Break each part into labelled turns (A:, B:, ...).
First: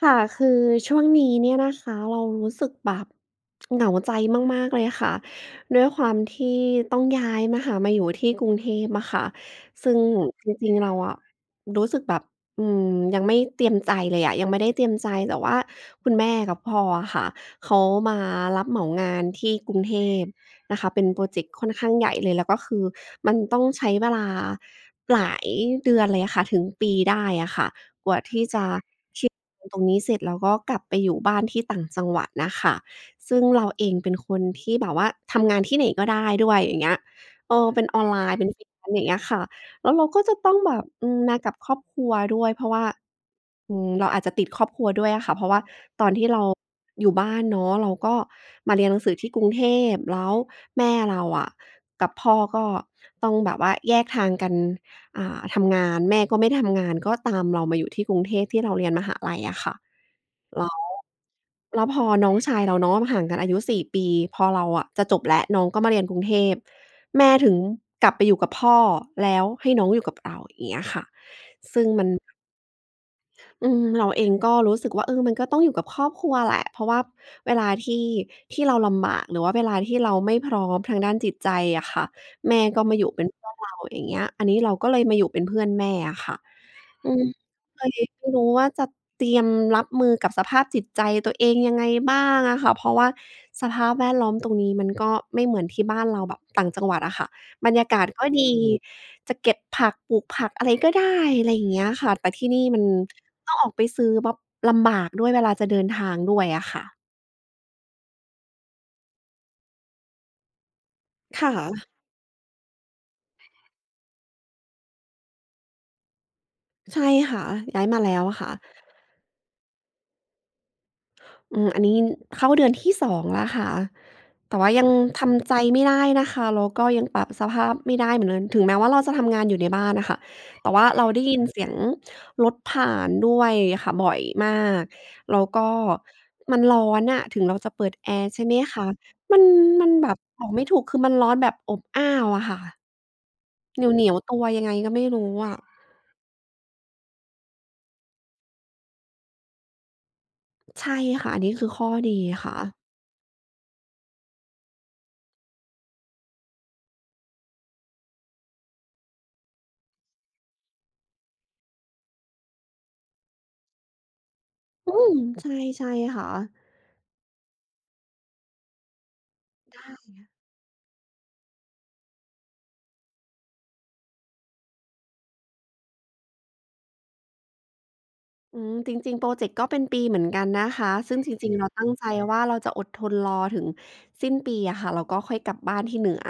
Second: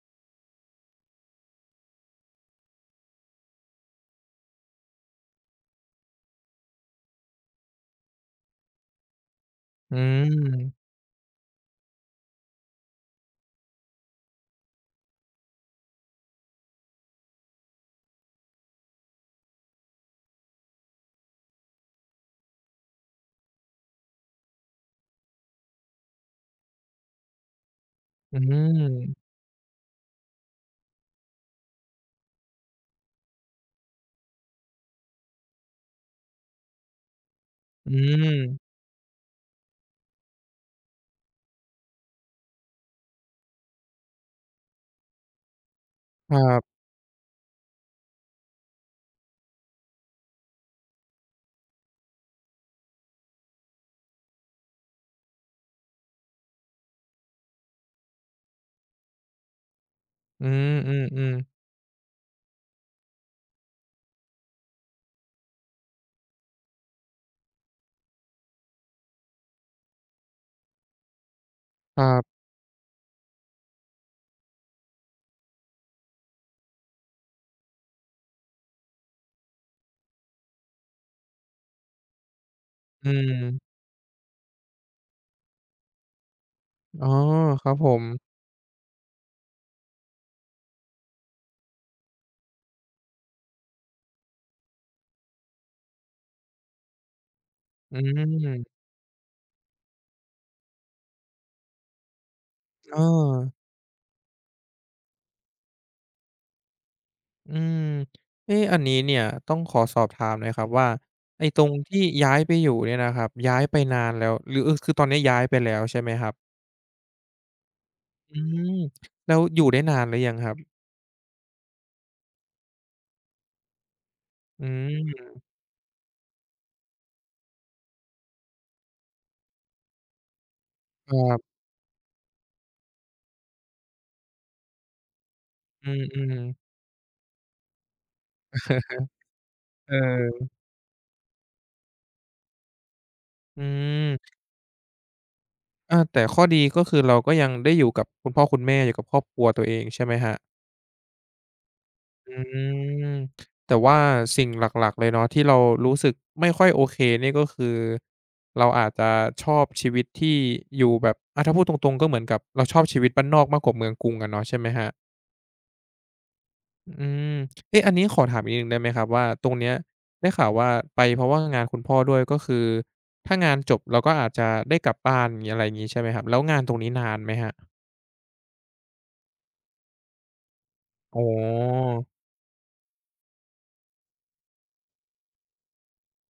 A: ค่ะคือช่วงนี้เนี่ยนะคะเรารู้สึกแบบเหงาใจมากๆเลยค่ะด้วยความที่ต้องย้ายมาหามาอยู่ที่กรุงเทพอะค่ะ
B: อื
A: ซึ่งจริงๆ
B: ม
A: เราอะรู้สึกแบบอืมยังไม่เตรียมใจเลยอะยังไม่ได้เตรียมใจแต่ว่าคุณแม่กับพ่ออะค่ะเขามารับเหมางานที่กรุงเทพนะคะเป็นพรอเจกต์ค่อนข้างใหญ่เลยแล้วก็คือมันต้องใช้เวลาหลายเดือนเลยอะค่ะถึงปีได้อะค่ะ กว่า
B: อื
A: ที่จะเคลี
B: ม
A: ยร์งานตรงนี้เสร็จเราก็กลับไปอยู่บ้านที่ต่างจังหวัดน่ะค่ะซึ่งเราเองเป็นคนที่แบบว่าทำงานที่ไหนก็ได้ด้วยอย่างเงี้ยเออเป็น
B: อื
A: ออนไลน์เป็น
B: ม
A: freelance อย่างเงี้ยค่ะแล้วเราก็จะต้องแบบมากับครอบครัวด้วยเพราะว่าเราอาจจะติดครอบครัวด้วยอะค่ะเพราะว่าตอนที่
B: ค
A: เรา
B: รับ
A: อยู่บ้านเนาะเราก็มาเรียนหนังสือที่กรุงเทพแล้วแม่เราอะกับพ่อก็ต้องแบบว่าแยกทางกัน อ่าทำงานแม่ก็ไม่ได้ทำงานก็ตามเรามาอยู่ที่กรุงเทพที่เราเรียนมหาลัยอะค่ะ
B: อื
A: แล้ว
B: มๆๆ
A: แล้วพอน้องชายเราเนาะห่างกันอายุ4ปีพอเราอะจะจบแล้วน้องก็มาเรียนกรุงเทพแม่ถึงกลับไปอยู่กับพ่อแล้วให้น้องอยู่กับเราอย่างเงี้ยค่ะซึ่ง
B: ค
A: มัน
B: รับ
A: เราเองก็รู้สึกว่าเออมันก็ต้องอยู่กับครอบครัวแหละเพราะว่าเวลาที่เราลำบากหรือว่าเวลาที่เราไม่พร้อมทางด้านจิตใจอะค่ะแม่ก็มาอ
B: อื
A: ยู่เป็นเพื่อนเรา
B: ม
A: อย่างเงี้ยอันนี้เราก็เลยมาอยู่เป็นเพื่อนแม่อะค่ะ
B: อ๋
A: อื
B: อ
A: ม
B: ครับ
A: เค
B: ผ
A: ย
B: ม
A: ไม่รู้ว่าจะเตรียมรับมือกับสภาพจิตใจตัวเองยังไงบ้างอะค่ะเพราะว่าสภาพแวดล้อมตรงนี้มันก็ไม่เหมือนที่บ้านเราแบบต่างจังหวัดอะค่ะบรรยา
B: อื
A: กาศก็ดี
B: ม
A: จะเก็บผักปลูกผักอะไรก็ได้อะไรอย่างเงี้ยค่ะแต่ที่นี่มัน
B: เออ
A: ต้องออกไปซื้อแบบลำบากด้วยเวลาจะเดินทางด้วยอะค่ะ
B: อืมเอ๊ะอันนี้เนี่ยต้องขอสอบถามหน่อยครับว่า
A: ค
B: ไอ้ตรง
A: ่ะ
B: ที่ย้ายไปอยู่เนี่ยนะครับย้ายไปนานแล้วหรือเออคือตอนนี้ย้ายไปแล้วใช่ไหมครับ
A: ใช่ค่ะย้ายมาแล้ว
B: อื
A: ค่ะ
B: มแล้วอยู่ได้นานหรือยังครับ
A: อืมอันนี้เข้าเดือนที่2แล้วค่ะแต่
B: อื
A: ว่ายัง
B: ม
A: ทำใจไม่ได้นะคะแล้วก็ยังปรับสภาพไม่ได้เหมือนเดิมถึงแม้ว่าเราจะทำงานอยู่ในบ้านน่ะค่ะแต่ว่าเรา
B: ค
A: ได้
B: รั
A: ยิน
B: บ
A: เสียงรถผ่านด้วยค่ะบ่อยมากแล้วก็
B: อืม
A: มัน
B: ๆ
A: ร้อนน่ะถึงเราจะเปิดแอร์ใช่ไหมคะมันมันแบบ
B: เออ
A: บอกไม่ถูกคือมันร้อนแบบอบอ้าวอะค่ะ
B: อื
A: เห
B: ม
A: นียวๆตัวยังไงก็ไม่รู้อะ
B: อาแต่ข้อดีก็คือเราก็ยังได้อยู่กับคุณพ่อคุณแม่อยู่กับครอบครัวตัวเองใช่ไหมครับ
A: ใช่ค่ะอันนี้คือข้อดี
B: อื
A: ค่ะ
B: มแต่ว่าสิ่งหลักๆเลยเนาะที่เรารู้สึกไม่ค่อยโอเคเนี่ยก็คือเราอาจจะชอบชีวิตที่อยู่แบบอะถ้าพูดตรงๆก็เหมือนกับเราชอบชีวิตบ้านนอกมากกว่าเมืองกรุงอะเนาะใช่ไหมครั
A: อื
B: บ
A: มใช่ใช่ค่ะ
B: อืมเอ๊ะอันนี้ขอถามอีกนิดหนึ่งได้ไหมครับว่าตรงเนี้ย
A: ได้
B: ได้ข่าวว่าไปเพราะว่างานคุณพ่อด้วยก็คือถ้างานจบเราก็อาจจะได้กลับบ้านงี้อะไรอย่างงี้ใช่ไหมครับแล้วงานตรงนี้นานไหมครับ
A: อืมจริงๆพรอเจกต์ก็เป็นปีเหมือนกันนะคะซึ่
B: อ๋อ
A: งจริงๆเราตั้งใจว่าเราจะอดทนรอถึงสิ้นปีอะค่ะแล้วก็ค่อยกลับบ้านที่เหนือ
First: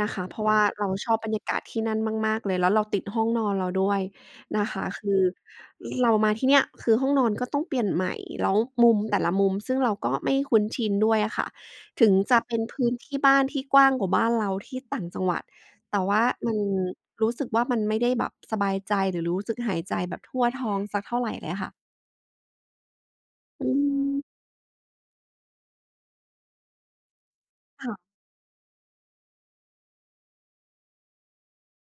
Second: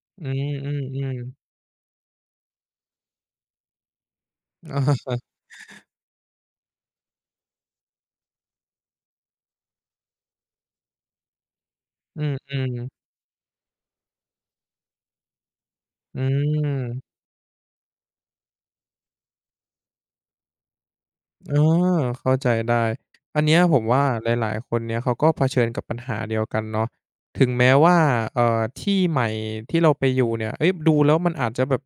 A: นะคะ
B: อื
A: เพราะว่าเราชอ
B: ม
A: บบ
B: ๆ
A: รรยา
B: ๆ
A: กาศที่นั่นมากๆเลยแล้วเราติดห้องนอนเราด้วยนะคะ
B: เอ
A: คือเรามาที่เนี่ยคือห้องนอนก็ต้องเปลี่ยนใหม่แล้วมุมแต่ละมุมซึ่งเราก็ไม่คุ้นชินด้วยอะค่ะถึง
B: ออ
A: จะ
B: ื
A: เป็น
B: ม
A: พื้น
B: ๆ
A: ที่บ้านที่กว้างกว่าบ้านเราที่ต่างจังหวัดแต่
B: อื
A: ว่ามัน
B: ม
A: รู้สึกว่ามันไม่ได้แบบสบายใจหรือรู้สึกหายใจแบบทั่วท้องสักเท่าไรเล
B: เอ
A: ยค่ะ
B: อเข้าใจได้ อันเนี้ย
A: อื
B: ผมว่า
A: ม
B: หลายๆคนเนี่ยเขาก็เผชิญกับปัญหาเดียวกันเนาะถึงแม้ว่า
A: ค่ะ
B: ที่ใหม่ที่เราไปอยู่เนี่ยเฮ้ยดูแล้วมันอาจจะแบบ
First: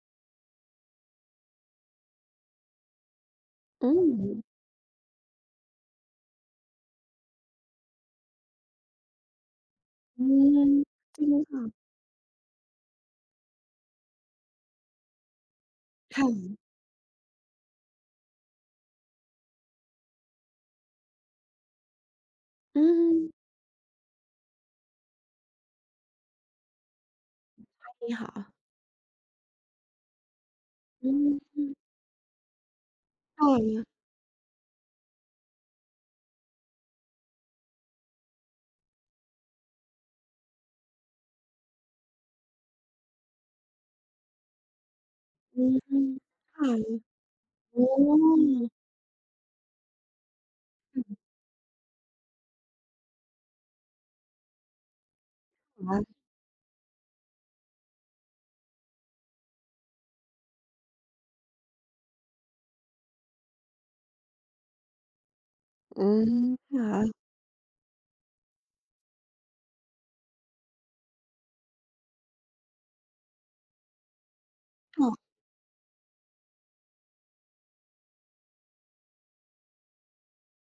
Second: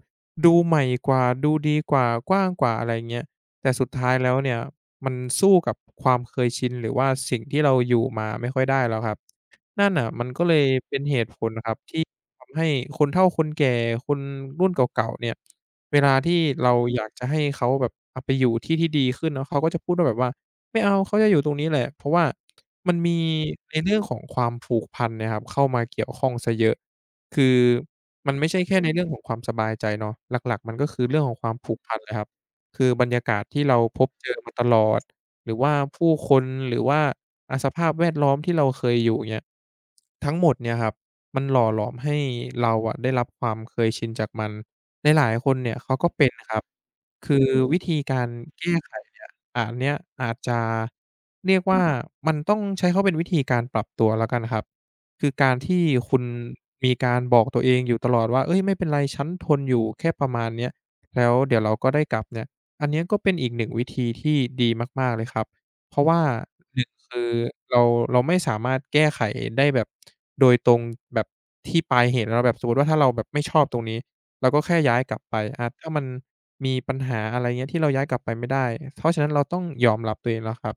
B: ดูใหม่กว่าดูดีกว่ากว้างกว่าอะไรเงี้ยแต่สุด
A: อื
B: ท้า
A: ม
B: ยแล้วเนี่ยมันสู้กับความเคยชินหรือว่าสิ่งที่เราอยู่มาไม่ค่อยได้แล้วครับนั่นน่ะ
A: อื
B: มันก็เลย
A: ม
B: เป็นเห
A: จริง
B: ตุผล
A: ค่ะ
B: ครับที่ทำให้คนเฒ่าคนแก่คนรุ่นเก่าๆเนี่ย เวลาที่
A: ค่ะ
B: เราอยากจะให้เขาแบบไปอยู่ที่ที่ดีขึ้นเนาะเขาก็จะพูดว่าแบบว่าไม่เอาเขาจะอยู่ตรงนี้แหละเพราะว่า
A: อื
B: มันมี
A: ม
B: ในเรื่องของความผูกพันเนี่ยครับเข้ามาเกี่ยวข้องเสียเยอะคือ
A: ใชค่ะ
B: มันไม่ใช่แค่ในเรื่องของความสบายใจเนาะหลักๆมันก็คือ
A: อื
B: เรื่องของความ
A: ม
B: ผูกพันเลยครับคือบรรยากาศ
A: ค่
B: ที่เรา
A: ะ
B: พบเจอมาตลอดหรือว่าผู้คนหรือว่าสภาพแวดล้อมที่เราเคยอยู่เงี้ยทั้งหมดเนี่ยครับมันหล่อหลอมให้เราอะได้รับความเคยชินจากมัน หลายๆคน
A: อื
B: เนี่
A: ม
B: ยเขาก็เป็นนะครับ
A: ค่ะ
B: คือวิ
A: โ
B: ธีการ
A: อ
B: แก้ไขเนี่ยอันเนี้ยอาจจะ
A: ถึง
B: เรียกว่ามันต้องใช้คำว่าเป็นวิธีการปรับตัวแล้วกันครับคือการที่คุ
A: ค่ะ
B: ณมีการบอกตัวเองอยู่ตลอดว่าเฮ้ยไม่เป็นไรฉันทนอยู่แค่ประมาณเนี้ยแล้วเดี๋ยวเราก็ได้กลับเนี่ยอันเนี้ยก็เป็นอีกหนึ่งวิธีที่ดีมากๆเลยครับเพ
A: อื
B: ราะว่า
A: มค
B: 1คื
A: ่ะ
B: อเราเราไม่สามารถแก้ไขได้แบบโดยตรงแบบที่ปลายเหตุแล้วแบบสมมุติว่าถ้าเราแบบไม่ชอบตรงนี้ เราก็แค่ย้าย
A: ค่ะ
B: กลับไปถ้ามันมีปัญหาอะไรเงี้ยที่เราย้ายกลับไปไม่ได้เพราะฉะนั้นเราต้องยอมรับตัวเองแล้วครับ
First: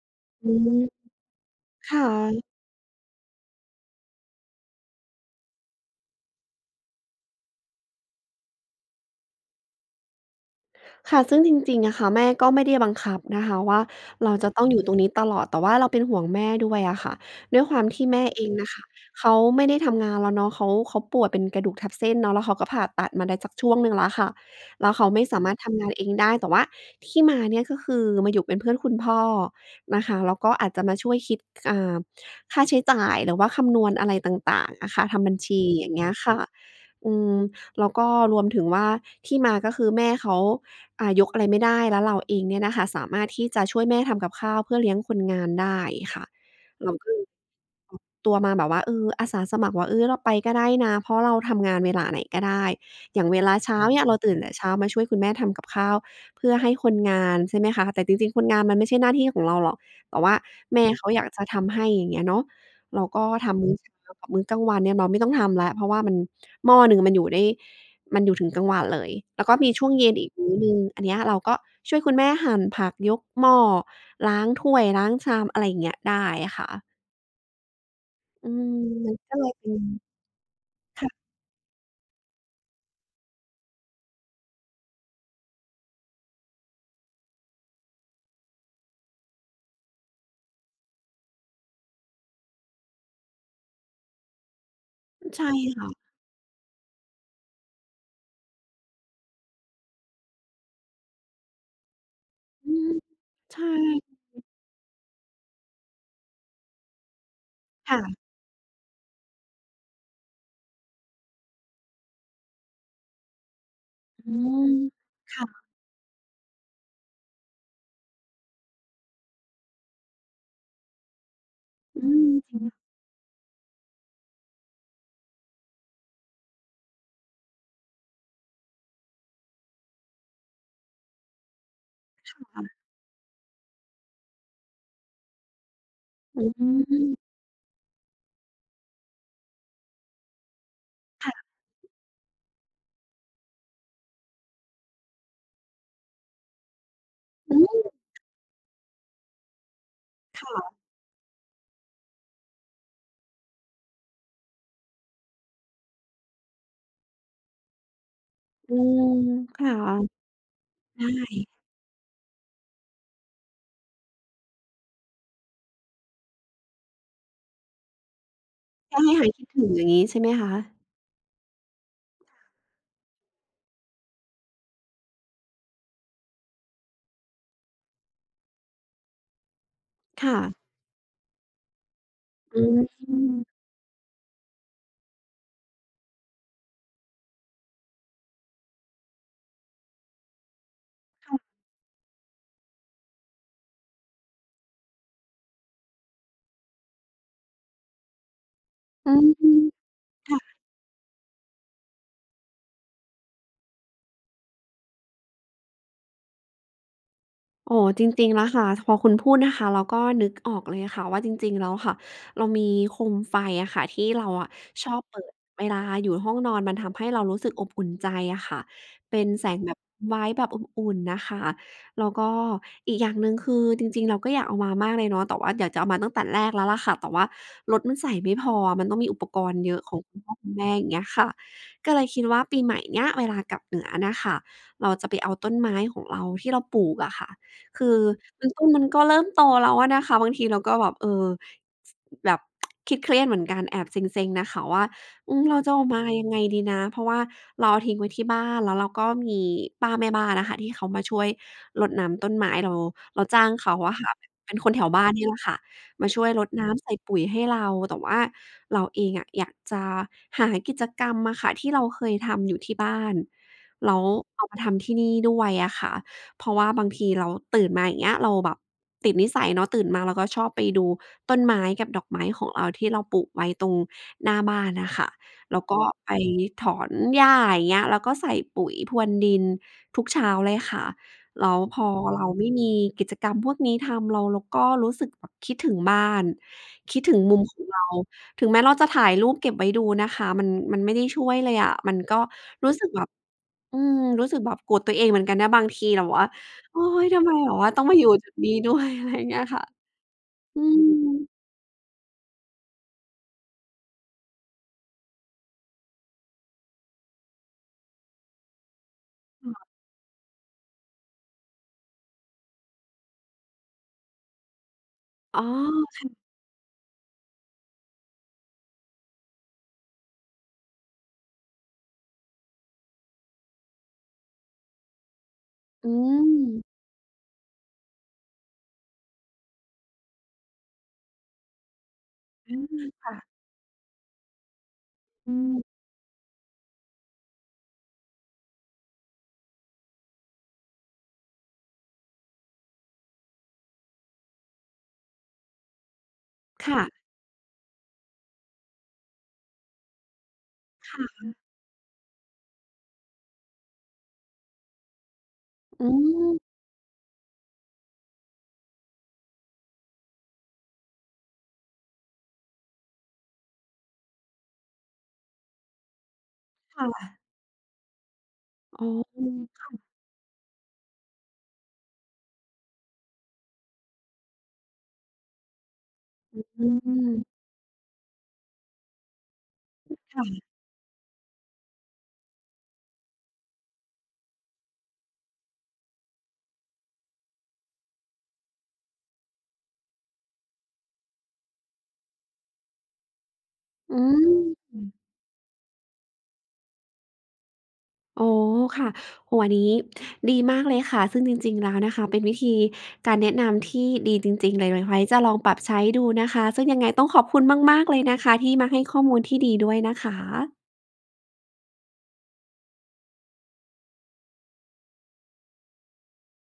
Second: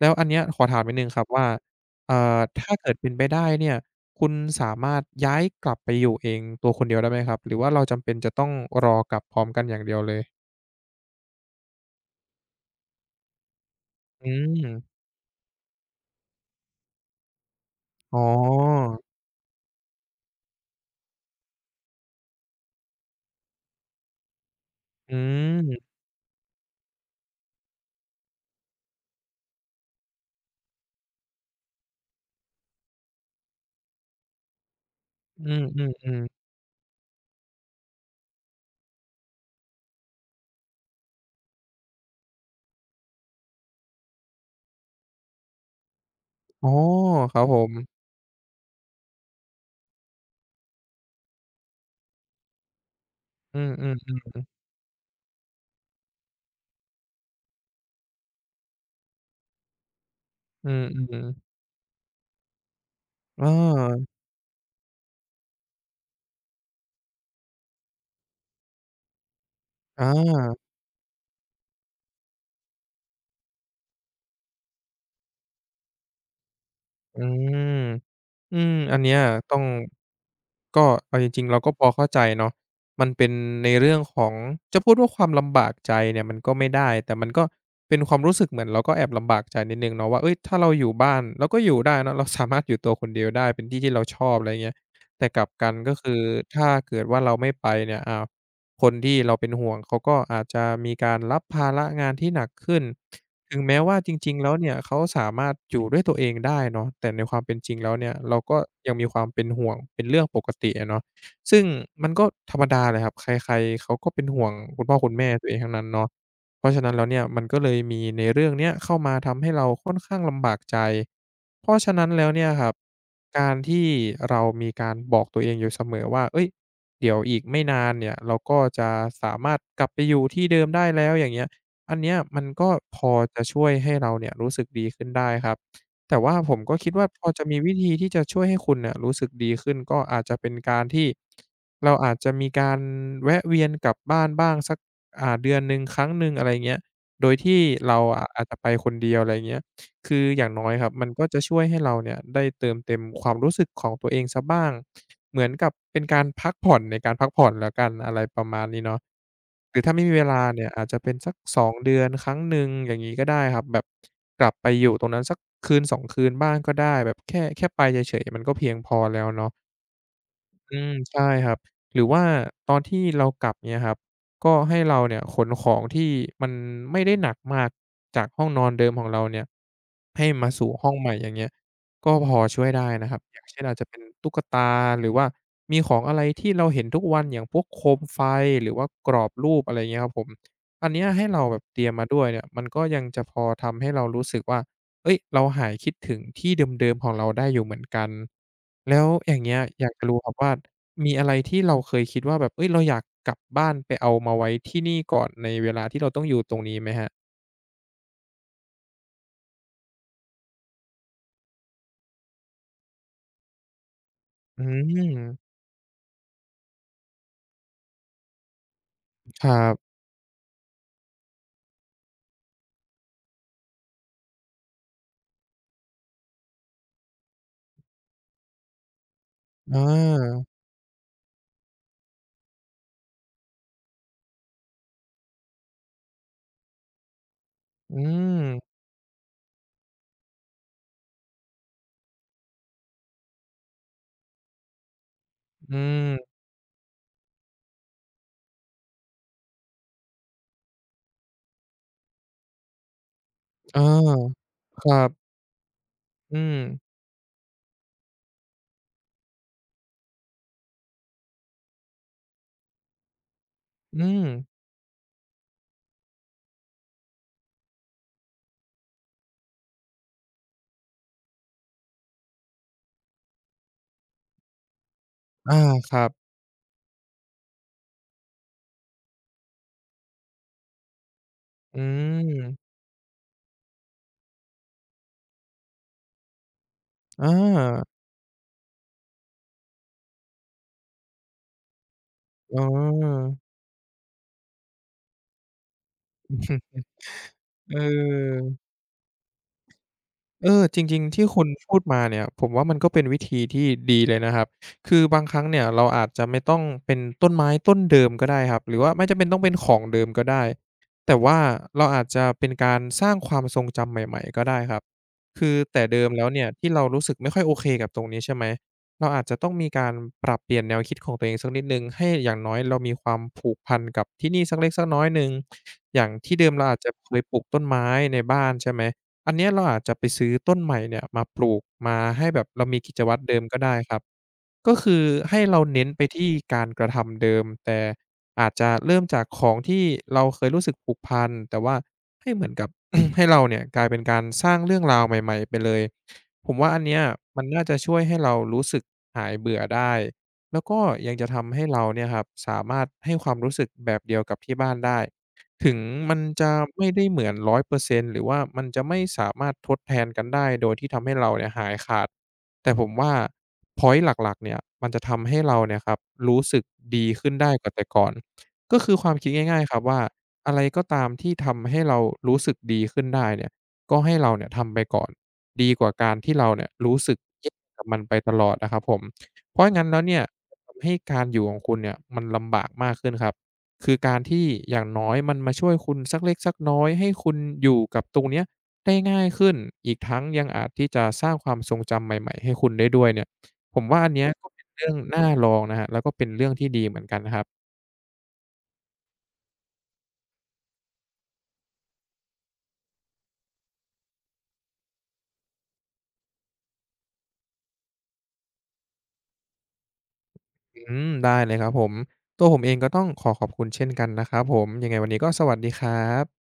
B: แล้วอันเนี้ย
A: อื
B: ขอถามนิดหนึ่
A: ม
B: งครับว่า
A: ค่
B: เอ่อ
A: ะ
B: ถ้าเกิดเป็นไปได้เนี่ยคุณสามารถย้ายกลับไปอยู่เองตัวคนเดียวได้ไหมครับ หรือว่าเราจำเป็นจะต้องรอกลับพร้อมกันอย่างเดียวเลย
A: ค่ะซึ่งจริงๆอะค่ะแม่ก็ไม่ได้บังคับนะคะว่า
B: อื
A: เราจะ
B: ม
A: ต้องอยู่ตรงนี้ตลอด แต่ว่าเราเป็นห่วงแม่ด้วยอะค่ะด้วยความที่
B: อ๋อ
A: แม่เองน่ะค่ะเขาไม่ได้ทำงานแล้วเนาะเขาป่วยเป็นกระดูกทับเส้นเนาะแล้วเขาก็ผ่าตัดมาได้สักช่วงหนึ่งแล้วค่ะแล้วเขา
B: อื
A: ไม่สามารถทำงาน
B: ม
A: เองได้ แต่ว่าที่มาเนี่ยก็คือมาอยู่เป็นเพื่อนคุณพ่อนะคะแล้วก็อาจจะมาช่วยคิดอ่าค่าใช้จ่ายหรือว่าคำนวณอะไรต่างๆอะค่ะทำบัญ
B: อื
A: ชีอย่างเงี้ย
B: มๆ
A: ค่ะ
B: ๆ
A: อืม แล้วก็รวมถึงว่าที่มาก็คือแม่เขายกอะไรไม่ได้แล้วเราเองเนี่ยนะคะสามารถที่จะช่วยแม่ทำกับข้าวเพื่อเลี้ยงคนงานได้ค่ะ
B: อ๋อ
A: เราก็เลย
B: ครับผม
A: ออกตัวมาแบบว่าอาสาสมัครว่าเราไปก็ได้นะเพราะเราทำงานเวลาไหนก็ได้อย่างเวลา
B: อื
A: เช้าอ
B: ม
A: เนี่ยเรา
B: ๆ
A: ตื่นแต่เช้ามาช่วยคุณแม่ทำกับข้าวเพื่อให้คนงานใช่ไหมคะแต่จริงๆคนงานมันไม่ใช่หน้าที่ของเราหรอกแต่ว่า
B: ๆอื
A: แม่เขาอยา
B: ม
A: กจะ
B: ๆ
A: ทำให้อย่างเงี้ยเนาะ เราก็
B: เ
A: ทำมื้อเช้า
B: ออ
A: กับมื้อกลางวันเนี่ยเราไม่ต้องทำแล้วเพราะว่ามันหม้อหนึ่งมันอยู่ได้มันอยู่ถึงกลางวันเลยแล้วก็มีช่วง
B: อา
A: เย็นอีกมื้อหนึ่งอันเนี้ยเราก็ช่วยคุณแม่หั่นผักยกหม้อล้างถ้วยล้างชามอะไรอย่างเงี้ยได้ค่ะ
B: อืม
A: อืม
B: อัน
A: มั
B: เนี้
A: น
B: ย
A: ก็เลย
B: ต้อง
A: เป็น
B: ก็เอา
A: ค่ะ
B: จริงๆเราก็พอเข้าใจเนาะมันเป็นในเรื่องของจะพูดว่าความลำบากใจเนี่ยมันก็ไม่ได้แต่มันก็เป็นความรู้สึกเหมือนเราก็แอบลำบากใจนิดหนึ่งเนาะว่าเฮ้ยถ้าเราอยู่บ้านเราก็อยู่ได้เนาะเราสามารถอยู่ตัวคนเดียวได้เป็นที่ที่เราชอบอะไรเงี้ยแต่กลั
A: ใช่
B: บกันก็
A: ค่ะ
B: คือถ้าเกิดว่าเราไม่ไปเนี่ยอ้าวคนที่เราเป็นห่วงเขาก็อาจจะมีการรับภาระงานที่หนัก
A: อื
B: ขึ้น
A: ม
B: ถึง
A: ใช่
B: แม้ว่าจริงๆแล้วเนี่ยเขาสามารถอยู่ด้วยตัวเองได้เนาะแต่ในความเป็นจริงแล้วเนี่ย
A: ค่ะ
B: เราก็ยังมีความเป็นห่วงเป็นเรื่องปกติอะเนาะซึ่งมันก็ธรรมดาแหละครับใครๆเขาก็เป็น
A: อื
B: ห่วง
A: ม
B: คุณพ่อคุณแม่ตั
A: ค่ะ
B: วเองทั้งนั้นเนาะเพราะฉะนั้นแล้วเนี่ยมันก็เลยมีในเรื่องเนี้ยเข้ามาทำให้เราค่อนข้างลำบากใจเพราะฉะ
A: อื
B: นั้นแล้
A: ม
B: วเนี่ย
A: จริ
B: ค
A: ง
B: รับการที่เรามีการบอกตัวเองอยู่เสมอว่าเฮ้ยเดี๋ยวอีกไม่นานเนี่ยเราก็จะสามารถกลับไปอยู่ที่เดิมได้แล้วอย่างเงี้ย อันเนี้ยมันก็
A: ค่ะ
B: พอจะช่วยให้เราเนี่ยรู้สึกดีขึ้นได้ครับแต่ว่า
A: อื
B: ผมก็คิดว่าพอ
A: ม
B: จะมีวิธีที่จะช่วยให้คุณเนี่ยรู้สึกดีขึ้นก็อาจจะเป็นการที่
A: ค่ะ
B: เราอาจจะมีการแวะเวียนกลับบ้านบ้างสักเดือนหนึ่งครั้งหนึ่งอะไรเงี้ยโดย
A: อื
B: ที่
A: ม
B: เราอาจจะไปคนเดียวอะไรเงี้ย คืออย่างน้อย
A: ค่ะ
B: ครับมันก็จะช่วยให้เราเนี่ยได้เติมเต็มความรู้สึกของตัวเองเสียบ้างเหมือนกับเป็นการพักผ่อนในการพักผ่อนแล้วกันอะไรประมาณ
A: อื
B: นี้
A: ม
B: เนาะ
A: ค
B: หรือถ้าไม่มี
A: ่ะ
B: เวลาเนี่ยอาจจะเป็นสัก
A: ได้
B: 2เดือนครั้งหนึ่งอย่างงี้ก็ได้ครับแบบกลับไปอยู่ตรงนั้นสักคืน2คืนบ้างก็ได้แบบแค่ไปเฉยๆมันก็เพียงพอ
A: แค่ให้
B: แล้ว
A: หายคิด
B: เนาะ
A: ถึงอย่างงี้ใช่ไหมคะ
B: อืมใช่ครับหรือว่าตอนที่เรากลับเนี้ยครับก็ให้เราเนี่ยขนของที่มันไม่ได้หนักมากจากห้องนอนเดิมของเราเนี่ยให้
A: ค่ะ
B: มาสู่ห้องใหม่อย่างเงี้ยก็พอ
A: อื
B: ช่วยได้
A: ม
B: นะครับอย่างเช่นอาจจะเป็นตุ๊กตาหรือว่ามีของอะไรที่เราเห็นทุกวันอย่างพวกโคมไฟหรือว่ากรอบรูปอะไรเงี้ยครับผมอันเนี้ยให้เรา
A: ค่ะ
B: แบบเตรียมมาด้วยเนี่ยมันก็ยังจะพอทำให้เรารู้สึกว่า เฮ้ยเราหายคิดถึงที่เดิมๆของเราได้อยู่เหมือนกันแล้ว
A: อื
B: อย่างเงี้ย
A: ม
B: อยากจะรู้ครับว่า
A: ค่ะ
B: มีอะไรที่เราเคยคิดว่าแบบเฮ้ยเราอยากกลับบ้านไปเอามาไว้ที่นี่ก่อนในเวลาที่เราต้องอยู่ตรงนี้ไหมครับ
A: อ๋อจริงๆแล้วค่ะพอคุณพูดนะคะเราก็นึกออกเลยค่ะว่าจริงๆแล้วค่ะเรามีโคมไฟอะค่ะที่เราอะ
B: อื
A: ชอบเปิด
B: ม
A: เวลาอยู่ห้องนอนมันทำให้เรารู้สึกอบอุ่นใจอะค่ะเป็น
B: ค
A: แส
B: รั
A: งแบบ
B: บ
A: ไว้แบบอุ่นๆนะคะแล้วก็อีกอย่างหนึ่งคือจริงๆเราก็อยากเอามามากเลยเนาะแต่ว่าอยากจะเอามาตั้งแต่แรกแล้วล่ะค่ะแต่ว่ารถมันใส่ไม่พอมันต้องมีอุปกรณ์เย
B: อ
A: อะของคุณพ่อคุณ
B: า
A: แม่อย่างเงี้ยค่ะก็เลยคิดว่าปีใหม่เนี้ยเวลากลับเหนือนะคะเราจะไปเอาต้นไม้ของเราที่เราปลูกอะค่ะ คื
B: อื
A: อมันต้น
B: ม
A: มันก็เริ่มโตแล้วอะนะคะบางทีเราก็แบบแบบคิดเครียดเหมือนกันแอบเซ็งๆนะคะว่าเราจะ
B: อื
A: เอามา
B: ม
A: ยังไงดีนะเพราะว่าเราเอาทิ้งไว้ที่บ้านแล้วเราก็มีป้าแม่บ้านอะค่ะที่เขามาช่วยรดน้ำต้นไม้เราเราจ้างเขา
B: อ
A: อะค่ะเป็น
B: า
A: เป็นคนแถ
B: ค
A: ว
B: รั
A: บ้าน
B: บ
A: เนี่ยแหละค่ะมาช่วยร
B: อื
A: ด
B: ม
A: น้ำใส่ปุ๋ยให้เราแต่ว่าเราเองอะอยากจะหากิจกรรมอะค่ะที่เราเคยทำอยู่ที่บ้านแล้ว
B: อืม
A: เอามาทำที่นี่ด้วยอะค่ะ เพราะว่าบางทีเราตื่นมาอย่างเงี้ยเราแบบติดนิสัยเนาะตื่นมาเราก็ชอบไปดูต้นไม้กับดอกไม้ของเราที่เราปลูกไว้ตรงหน้าบ้านน่ะค่ะ
B: อา
A: แล้วก็
B: ครับ
A: ไปถอนหญ้าอย่างเงี้ยแล้วก็ใส่ปุ๋ยพรวนดินทุกเช้าเลยค่ะแล้วพ
B: อื
A: อเราไม่มี
B: ม
A: กิจกรรมพวกนี้ทำเราก็รู้สึกแบบคิดถึงบ้านคิดถึง
B: อ
A: มุมของเรา
B: า
A: ถึงแม้เราจะถ่ายรูปเก็บไว้ดูนะคะมันไม่ได้ช่วยเลยอะมันก็
B: อ๋
A: รู้สึกแบบ
B: อ
A: รู้สึกแบบโกรธตัวเองเหมือนกันนะบางทีแบบว่า โอ๊ ยทำไมแบบว่า
B: เ
A: ต้องมาอยู่จุดนี้
B: ออ
A: ด้วย อะไรอย่างเงี้ยค่ะ
B: เอ
A: อื
B: อจ
A: ม
B: ริงๆที่คุณพูดมาเนี่ยผมว่ามันก็เป็นวิธีที่ดีเลยนะครับคือบางครั้งเนี่ยเราอาจจะไม่ต้องเป็นต้นไม้ต้นเดิมก็ได้ครับหรือว่าไม่จำเป็นต้องเป็นของเดิมก็ได้แต่ว่าเราอาจจะเป็นการสร้างความทรงจำใหม่ๆก็ได้ครับ
A: อ๋อ
B: คือแต่เดิมแล้วเนี่ยที่เรารู้สึกไม่ค่อยโอเคกับตรงนี้ใช่ไหมเราอาจจะต้องมีการปรับเปลี่ยนแนวคิดของตัวเองสักนิดหนึ่งให้อย่างน้อยเรามีความผูกพันกับที่นี่สักเล็กสักน้อยหนึ่ง
A: อื
B: อย่าง
A: ม
B: ที่เดิมเราอาจจะเคยปลูกต้นไม้ในบ้านใช่ไหม อันเนี้ยเราอาจจะไปซื้อต้นใหม่เนี่ยมาปลูกมาให้แบบ
A: อา
B: เรามีกิจวั
A: ค่ะ
B: ตรเดิมก็ได้ครับก็คือ
A: อื
B: ให้เรา
A: ม
B: เน้นไปที่การกระทำเดิมแต่อาจจะเริ่มจากของที่เราเคยรู้สึกผูกพันแต่ว่าให้เหมือนกับ ให้เราเนี่ยกลายเป็นการสร้างเรื่องราวใหม่ๆไปเลยผมว่าอัน
A: ค่ะ
B: เนี้ยมันน่าจะช่วยให้เรารู้สึกหายเบื่อได้แล้วก็
A: ค่
B: ยังจะ
A: ะ
B: ทำให้เราเนี่ยครับสามารถให้ความรู้สึกแบบเดียวกับที่บ้านได้ ถึง
A: อื
B: มันจะ
A: ม
B: ไม่ได้เหมือน100%หรือว่ามันจะไม่สามารถทดแทนกันได้โดยที่ทำให้เราเนี่ยหายขาดแต่ผมว่าพ็อยนต์หลักๆเนี่ยมันจะทำให้เราเนี่ยครับรู้สึก
A: ค่ะ
B: ดีขึ้นได้กว่าแต่ก่อนก็
A: อ๋
B: คือความคิด
A: อ
B: ง่ายๆครับว่าอะไรก็ตามที่ทำให้เรารู้สึกดีขึ้นได้เนี่ยก็ให้เราเนี่ยทำไปก่อนดีกว่าการที่เราเนี่
A: อื
B: ยรู้สึก
A: ม
B: แย่กับมันไปตลอดอะครับผมเพราะงั้นแล้วเนี่ย
A: ค่ะ
B: จะทำให้การอยู่ของคุณเนี่ยมันลำบากมากขึ้นครับ คือการที่อย่างน้อยมันมาช่วยคุณสักเล็กสักน้อยให้คุณอยู่กับตรงเนี้ยได้ง่ายขึ้นอีกทั้งยังอาจที่จะสร้างความทรงจำใหม่ๆให้คุณได้ด้วยเนี่ยผม
A: อื
B: ว่าอันเนี้ยก็เป็น
A: ม
B: เรื่องน่าลองนะครับแล้วก็เป็นเรื่องที่ดีเหมือนกันนะครับ
A: อ๋อค่ะโอ้โฮอันนี้ดีมากเลยค่ะซึ่งจริงๆแล้วนะคะเป็นวิธีการแนะนำที่ดีจริงๆเลยไว้จะลองปรับใช้ดูนะคะซึ่งยังไงต้องขอบคุณมากๆเลยนะคะที่มาให้ข้อมูลที่ดีด้วยนะคะ
B: อืมได้เลยครับผมตัวผมเองก็ต้องขอขอบคุณเช่นกันนะครับผมยังไงวันนี้ก็สวัสดีครับ